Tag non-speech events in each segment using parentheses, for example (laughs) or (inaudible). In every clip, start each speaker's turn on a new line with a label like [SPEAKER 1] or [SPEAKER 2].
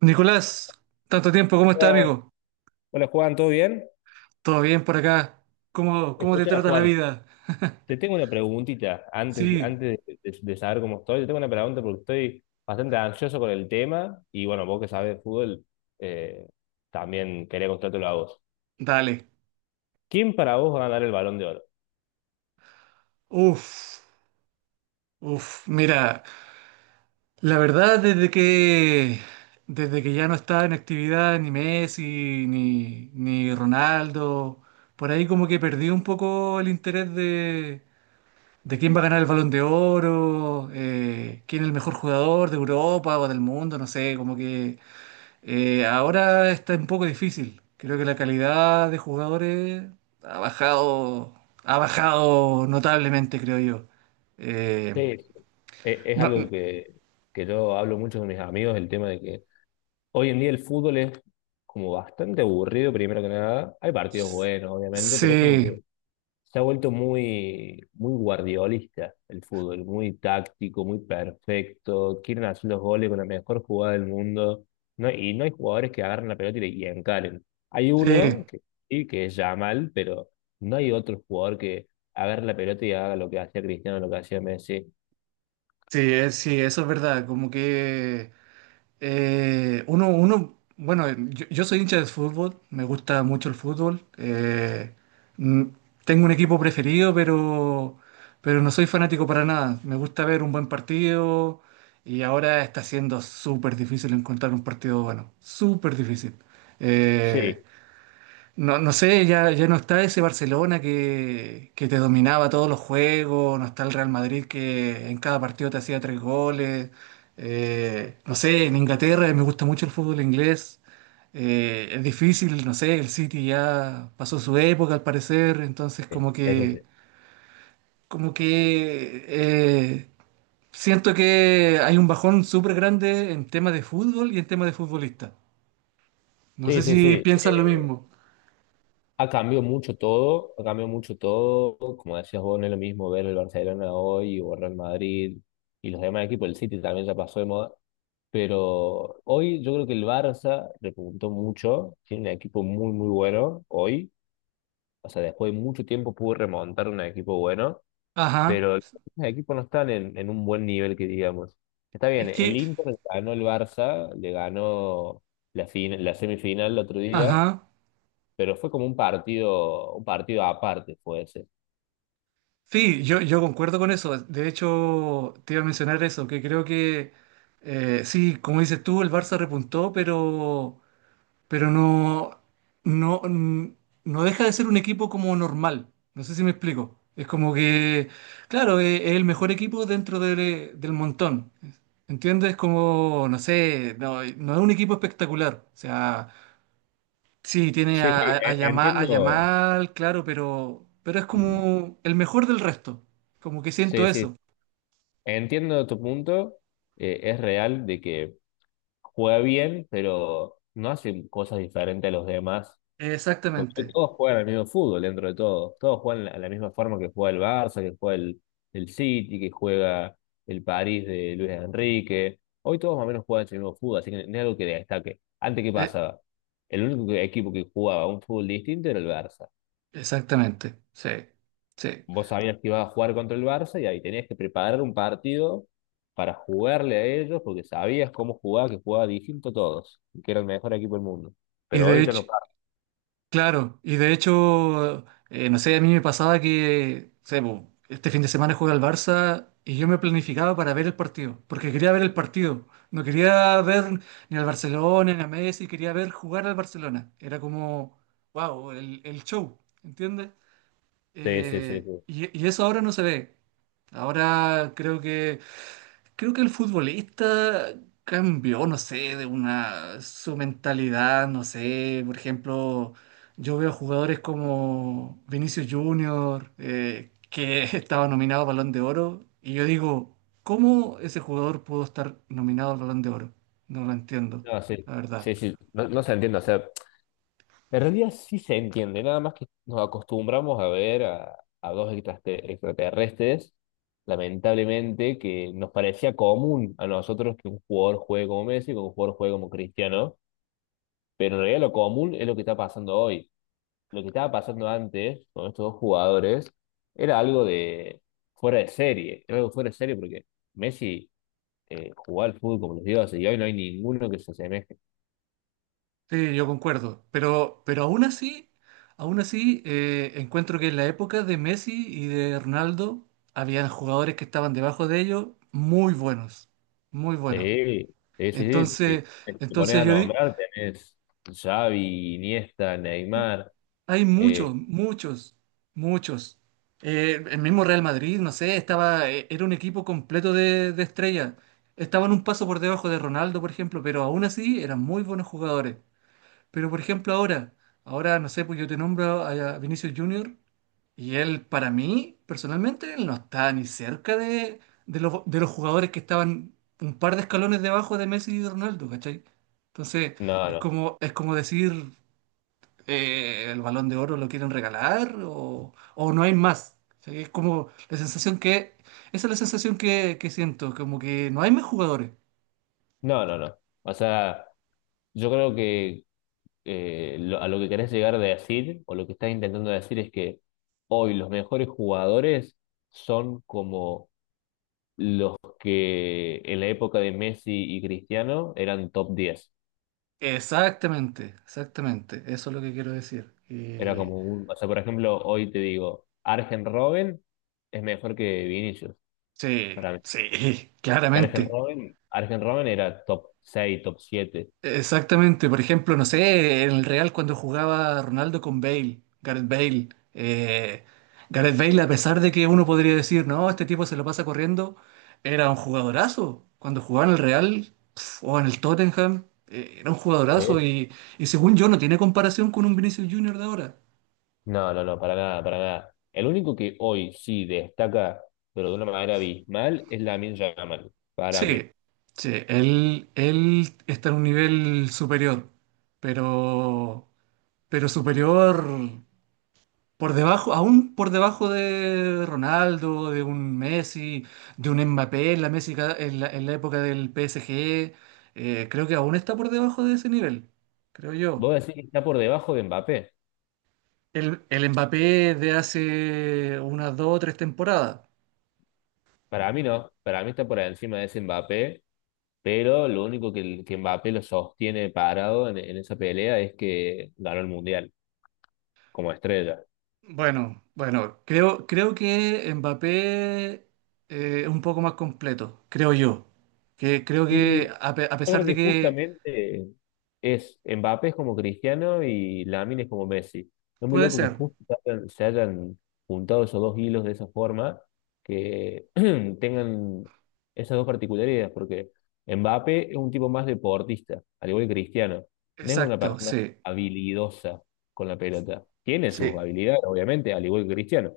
[SPEAKER 1] Nicolás, tanto tiempo, ¿cómo está,
[SPEAKER 2] Hola,
[SPEAKER 1] amigo?
[SPEAKER 2] hola, Juan, ¿todo bien?
[SPEAKER 1] ¿Todo bien por acá? ¿Cómo te
[SPEAKER 2] Escucha,
[SPEAKER 1] trata la
[SPEAKER 2] Juan,
[SPEAKER 1] vida?
[SPEAKER 2] te tengo una preguntita antes,
[SPEAKER 1] Sí,
[SPEAKER 2] antes de, de saber cómo estoy. Te tengo una pregunta porque estoy bastante ansioso con el tema y bueno, vos que sabes de fútbol, eh, también quería contártelo a vos.
[SPEAKER 1] dale.
[SPEAKER 2] ¿Quién para vos va a ganar el Balón de Oro?
[SPEAKER 1] Uf, uf, mira, la verdad desde que ya no estaba en actividad ni Messi ni Ronaldo, por ahí como que perdí un poco el interés de quién va a ganar el Balón de Oro, quién es el mejor jugador de Europa o del mundo, no sé, como que ahora está un poco difícil. Creo que la calidad de jugadores ha bajado, ha bajado notablemente, creo yo. Eh,
[SPEAKER 2] Sí, sí. Es algo
[SPEAKER 1] no-
[SPEAKER 2] que yo hablo mucho con mis amigos, el tema de que hoy en día el fútbol es como bastante aburrido, primero que nada. Hay partidos buenos, obviamente, pero es como que
[SPEAKER 1] sí,
[SPEAKER 2] se ha vuelto muy, muy guardiolista el fútbol, muy táctico, muy perfecto. Quieren hacer los goles con la mejor jugada del mundo. No, y no hay jugadores que agarren la pelota y, y encaren. Hay uno
[SPEAKER 1] sí,
[SPEAKER 2] que, sí, que es Yamal, pero no hay otro jugador que agarre la pelota y haga lo que hacía Cristiano, lo que hacía Messi.
[SPEAKER 1] sí, sí, eso es verdad. Como que bueno, yo soy hincha de fútbol, me gusta mucho el fútbol. Mm, tengo un equipo preferido, pero no soy fanático para nada. Me gusta ver un buen partido y ahora está siendo súper difícil encontrar un partido bueno, súper difícil. Eh,
[SPEAKER 2] Sí,
[SPEAKER 1] no sé, ya no está ese Barcelona que te dominaba todos los juegos, no está el Real Madrid que en cada partido te hacía tres goles. No sé, en Inglaterra me gusta mucho el fútbol inglés. Es difícil, no sé, el City ya pasó su época al parecer, entonces
[SPEAKER 2] sí, eso sí.
[SPEAKER 1] como que siento que hay un bajón súper grande en tema de fútbol y en tema de futbolista. No sé
[SPEAKER 2] Sí, sí, sí.
[SPEAKER 1] si piensan lo
[SPEAKER 2] eh,
[SPEAKER 1] mismo.
[SPEAKER 2] Ha cambiado mucho todo, ha cambiado mucho todo. Como decías vos, no es lo mismo ver el Barcelona hoy o el Real Madrid y los demás equipos. El City también ya pasó de moda. Pero hoy yo creo que el Barça repuntó mucho. Tiene un equipo muy, muy bueno hoy. O sea, después de mucho tiempo pudo remontar un equipo bueno.
[SPEAKER 1] Ajá.
[SPEAKER 2] Pero los equipos no están en un buen nivel, que digamos. Está bien,
[SPEAKER 1] Es
[SPEAKER 2] el
[SPEAKER 1] que,
[SPEAKER 2] Inter ganó el Barça, le ganó la semifinal el otro día,
[SPEAKER 1] ajá.
[SPEAKER 2] pero fue como un partido aparte, fue ese.
[SPEAKER 1] Sí, yo concuerdo con eso. De hecho, te iba a mencionar eso, que creo que sí, como dices tú, el Barça repuntó, pero no, n- no deja de ser un equipo como normal. No sé si me explico. Es como que, claro, es el mejor equipo del montón. ¿Entiendes? Como, no sé, no es un equipo espectacular. O sea. Sí, tiene
[SPEAKER 2] Sí, sí,
[SPEAKER 1] A
[SPEAKER 2] entiendo.
[SPEAKER 1] Yamal, claro, pero es como el mejor del resto. Como que siento
[SPEAKER 2] Sí, sí,
[SPEAKER 1] eso.
[SPEAKER 2] entiendo tu punto. Es real de que juega bien, pero no hace cosas diferentes a los demás. Porque
[SPEAKER 1] Exactamente.
[SPEAKER 2] todos juegan el mismo fútbol dentro de todo. Todos juegan a la misma forma que juega el Barça, que juega el City, que juega el París de Luis Enrique. Hoy todos más o menos juegan el mismo fútbol, así que no es algo que destaque. Antes, ¿qué
[SPEAKER 1] Eh,
[SPEAKER 2] pasaba? El único equipo que jugaba un fútbol distinto era el Barça.
[SPEAKER 1] exactamente. Sí. Sí.
[SPEAKER 2] Vos sabías que ibas a jugar contra el Barça y ahí tenías que preparar un partido para jugarle a ellos porque sabías cómo jugaba, que jugaba distinto a todos, y que era el mejor equipo del mundo.
[SPEAKER 1] Y
[SPEAKER 2] Pero
[SPEAKER 1] de
[SPEAKER 2] ahorita
[SPEAKER 1] hecho,
[SPEAKER 2] no pasa.
[SPEAKER 1] claro, y de hecho, no sé, a mí me pasaba que, o sea, po, este fin de semana juega el Barça y yo me planificaba para ver el partido, porque quería ver el partido. No quería ver ni al Barcelona, ni a Messi, quería ver jugar al Barcelona. Era como, wow, el show, ¿entiendes?
[SPEAKER 2] Sí, sí, sí, sí.
[SPEAKER 1] Y eso ahora no se ve. Ahora creo que el futbolista cambió, no sé, de una su mentalidad, no sé, por ejemplo, yo veo jugadores como Vinicius Junior que (laughs) estaba nominado a Balón de Oro y yo digo, ¿cómo ese jugador pudo estar nominado al Balón de Oro? No lo entiendo,
[SPEAKER 2] No, sí,
[SPEAKER 1] la verdad.
[SPEAKER 2] sí, sí. No, no se entiende. O sea, en realidad sí se entiende, nada más que nos acostumbramos a ver a dos extraterrestres, lamentablemente, que nos parecía común a nosotros que un jugador juegue como Messi, que un jugador juegue como Cristiano, pero en realidad lo común es lo que está pasando hoy. Lo que estaba pasando antes con estos dos jugadores era algo de fuera de serie, era algo fuera de serie porque Messi jugaba al fútbol como los dioses y hoy no hay ninguno que se asemeje.
[SPEAKER 1] Sí, yo concuerdo, aún así encuentro que en la época de Messi y de Ronaldo había jugadores que estaban debajo de ellos muy buenos, muy buenos.
[SPEAKER 2] Sí, sí, sí, sí. Sí.
[SPEAKER 1] Entonces,
[SPEAKER 2] Te pones a
[SPEAKER 1] entonces yo di-
[SPEAKER 2] nombrar, tenés Xavi, Iniesta, Neymar.
[SPEAKER 1] hay
[SPEAKER 2] eh,
[SPEAKER 1] muchos. El mismo Real Madrid, no sé, estaba, era un equipo completo de estrellas. Estaban un paso por debajo de Ronaldo, por ejemplo, pero aún así eran muy buenos jugadores. Pero por ejemplo ahora, no sé, pues yo te nombro a Vinicius Junior y él para mí, personalmente, él no está ni cerca de los jugadores que estaban un par de escalones debajo de Messi y de Ronaldo, ¿cachai? Entonces,
[SPEAKER 2] no, no,
[SPEAKER 1] es como decir, el Balón de Oro lo quieren regalar o no hay más. ¿Cachai? Es como la sensación que, esa es la sensación que siento, como que no hay más jugadores.
[SPEAKER 2] no, no, no. O sea, yo creo que a lo que querés llegar a decir, o lo que estás intentando decir es que hoy los mejores jugadores son como los que en la época de Messi y Cristiano eran top 10.
[SPEAKER 1] Exactamente, exactamente, eso es lo que quiero decir.
[SPEAKER 2] Era
[SPEAKER 1] Y
[SPEAKER 2] como un, o sea, por ejemplo, hoy te digo, Arjen Robben es mejor que Vinicius,
[SPEAKER 1] sí,
[SPEAKER 2] para mí.
[SPEAKER 1] sí, (laughs)
[SPEAKER 2] Y Arjen
[SPEAKER 1] claramente.
[SPEAKER 2] Robben, Arjen Robben era top seis, top siete.
[SPEAKER 1] Exactamente. Por ejemplo, no sé, en el Real cuando jugaba Ronaldo con Bale, Gareth Bale. eh, Gareth Bale, a pesar de que uno podría decir, no, este tipo se lo pasa corriendo, era un jugadorazo. Cuando jugaba en el Real pf, o en el Tottenham, era un jugadorazo
[SPEAKER 2] ¿Eh?
[SPEAKER 1] y según yo no tiene comparación con un Vinicius Junior de ahora.
[SPEAKER 2] No, no, no, para nada, para nada. El único que hoy sí destaca, pero de una manera abismal, es Lamine Yamal, para mí.
[SPEAKER 1] Sí, sí, él está en un nivel superior, pero, pero superior. Por debajo, aún por debajo de Ronaldo, de un Messi, de un Mbappé en la, Messi ca- en la época del PSG, creo que aún está por debajo de ese nivel, creo yo.
[SPEAKER 2] ¿Vos decís que está por debajo de Mbappé?
[SPEAKER 1] El Mbappé de hace unas dos o tres temporadas.
[SPEAKER 2] Para mí no, para mí está por encima de ese Mbappé. Pero lo único que Mbappé lo sostiene parado en esa pelea es que ganó el Mundial como estrella.
[SPEAKER 1] Bueno, creo que Mbappé es un poco más completo, creo yo. Que, creo
[SPEAKER 2] Y
[SPEAKER 1] que
[SPEAKER 2] yo
[SPEAKER 1] a pesar
[SPEAKER 2] creo
[SPEAKER 1] de
[SPEAKER 2] que
[SPEAKER 1] que
[SPEAKER 2] justamente es Mbappé es como Cristiano y Lamine es como Messi. Es muy
[SPEAKER 1] puede
[SPEAKER 2] loco que
[SPEAKER 1] ser,
[SPEAKER 2] justo se hayan juntado esos dos hilos de esa forma, que (clears throat) tengan esas dos particularidades, porque Mbappé es un tipo más deportista, al igual que Cristiano. No es una
[SPEAKER 1] exacto,
[SPEAKER 2] persona
[SPEAKER 1] sí,
[SPEAKER 2] habilidosa con la pelota. Tiene sus
[SPEAKER 1] sí.
[SPEAKER 2] habilidades, obviamente, al igual que Cristiano,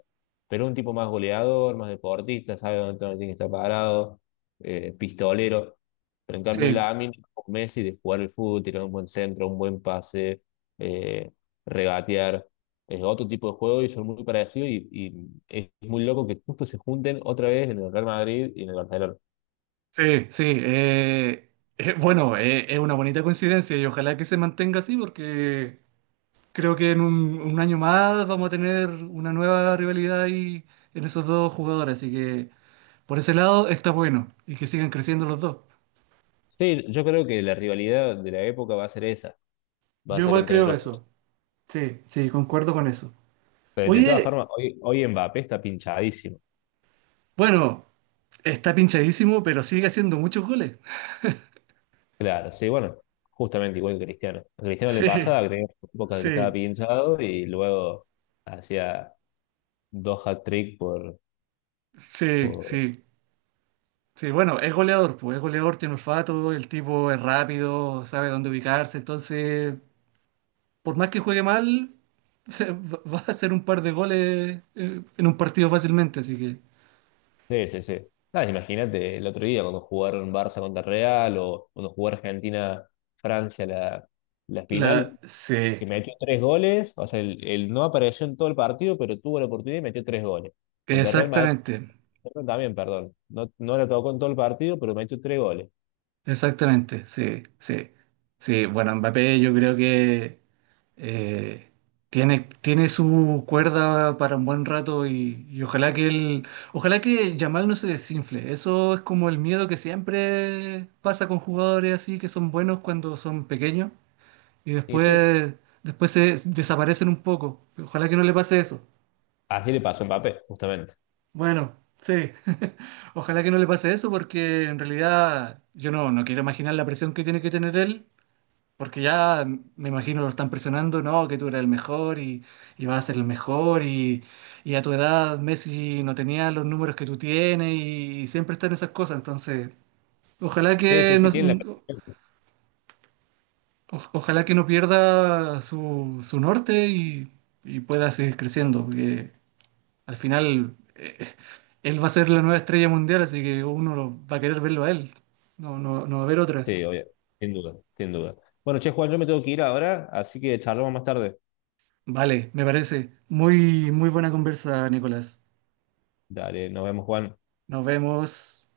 [SPEAKER 2] pero es un tipo más goleador, más deportista, sabe dónde tiene que estar parado, pistolero. Pero en cambio,
[SPEAKER 1] Sí,
[SPEAKER 2] Lamine es como Messi de jugar el fútbol, tirar un buen centro, un buen pase, eh, regatear. Es otro tipo de juego y son muy parecidos. Y es muy loco que justo se junten otra vez en el Real Madrid y en el Barcelona.
[SPEAKER 1] sí, sí. Bueno, es una bonita coincidencia y ojalá que se mantenga así porque creo que en un año más vamos a tener una nueva rivalidad ahí en esos dos jugadores. Así que por ese lado está bueno y que sigan creciendo los dos.
[SPEAKER 2] Sí, yo creo que la rivalidad de la época va a ser esa, va a
[SPEAKER 1] Yo
[SPEAKER 2] ser
[SPEAKER 1] igual
[SPEAKER 2] entre
[SPEAKER 1] creo
[SPEAKER 2] ellos.
[SPEAKER 1] eso. Sí, sí, concuerdo con eso.
[SPEAKER 2] Pero de todas
[SPEAKER 1] Oye,
[SPEAKER 2] formas, hoy Mbappé está pinchadísimo.
[SPEAKER 1] bueno, está pinchadísimo, pero sigue haciendo muchos goles.
[SPEAKER 2] Claro, sí, bueno, justamente igual que Cristiano. A
[SPEAKER 1] (laughs)
[SPEAKER 2] Cristiano le
[SPEAKER 1] Sí,
[SPEAKER 2] pasaba que tenía épocas que estaba
[SPEAKER 1] sí,
[SPEAKER 2] pinchado y luego hacía dos hat-trick por,
[SPEAKER 1] sí,
[SPEAKER 2] por
[SPEAKER 1] sí. Sí, bueno, es goleador, pues es goleador, tiene olfato, el tipo es rápido, sabe dónde ubicarse, entonces, por más que juegue mal, (laughs) va a hacer un par de goles en un partido fácilmente, así que...
[SPEAKER 2] Sí, sí, sí. Nada, imagínate el otro día cuando jugaron Barça contra Real o cuando jugó Argentina-Francia la
[SPEAKER 1] La...
[SPEAKER 2] final,
[SPEAKER 1] Sí,
[SPEAKER 2] que metió tres goles, o sea, el no apareció en todo el partido, pero tuvo la oportunidad y metió tres goles. Contra Real Madrid
[SPEAKER 1] exactamente.
[SPEAKER 2] perdón, también, perdón. No, no la tocó en todo el partido, pero metió tres goles.
[SPEAKER 1] Exactamente, sí, sí. Sí, bueno, Mbappé yo creo que eh, tiene su cuerda para un buen rato y ojalá que él, ojalá que Yamal no se desinfle. Eso es como el miedo que siempre pasa con jugadores así que son buenos cuando son pequeños y
[SPEAKER 2] Y sí,
[SPEAKER 1] después, después se desaparecen un poco. Ojalá que no le pase eso.
[SPEAKER 2] así le pasó a Mbappé, justamente.
[SPEAKER 1] Bueno, sí. (laughs) Ojalá que no le pase eso porque en realidad yo no quiero imaginar la presión que tiene que tener él. Porque ya me imagino lo están presionando, no, que tú eres el mejor y vas a ser el mejor y a tu edad Messi no tenía los números que tú tienes y siempre están esas cosas. Entonces, ojalá
[SPEAKER 2] Sí, sí,
[SPEAKER 1] que
[SPEAKER 2] sí,
[SPEAKER 1] no,
[SPEAKER 2] tiene la perfección.
[SPEAKER 1] ojalá que no pierda su, su norte y pueda seguir creciendo. Porque al final él va a ser la nueva estrella mundial, así que va a querer verlo a él. No, no, no va a haber otra.
[SPEAKER 2] Sí, obvio, sin duda, sin duda. Bueno, che, Juan, yo me tengo que ir ahora, así que charlamos más tarde.
[SPEAKER 1] Vale, me parece. Muy, muy buena conversa, Nicolás.
[SPEAKER 2] Dale, nos vemos, Juan.
[SPEAKER 1] Nos vemos.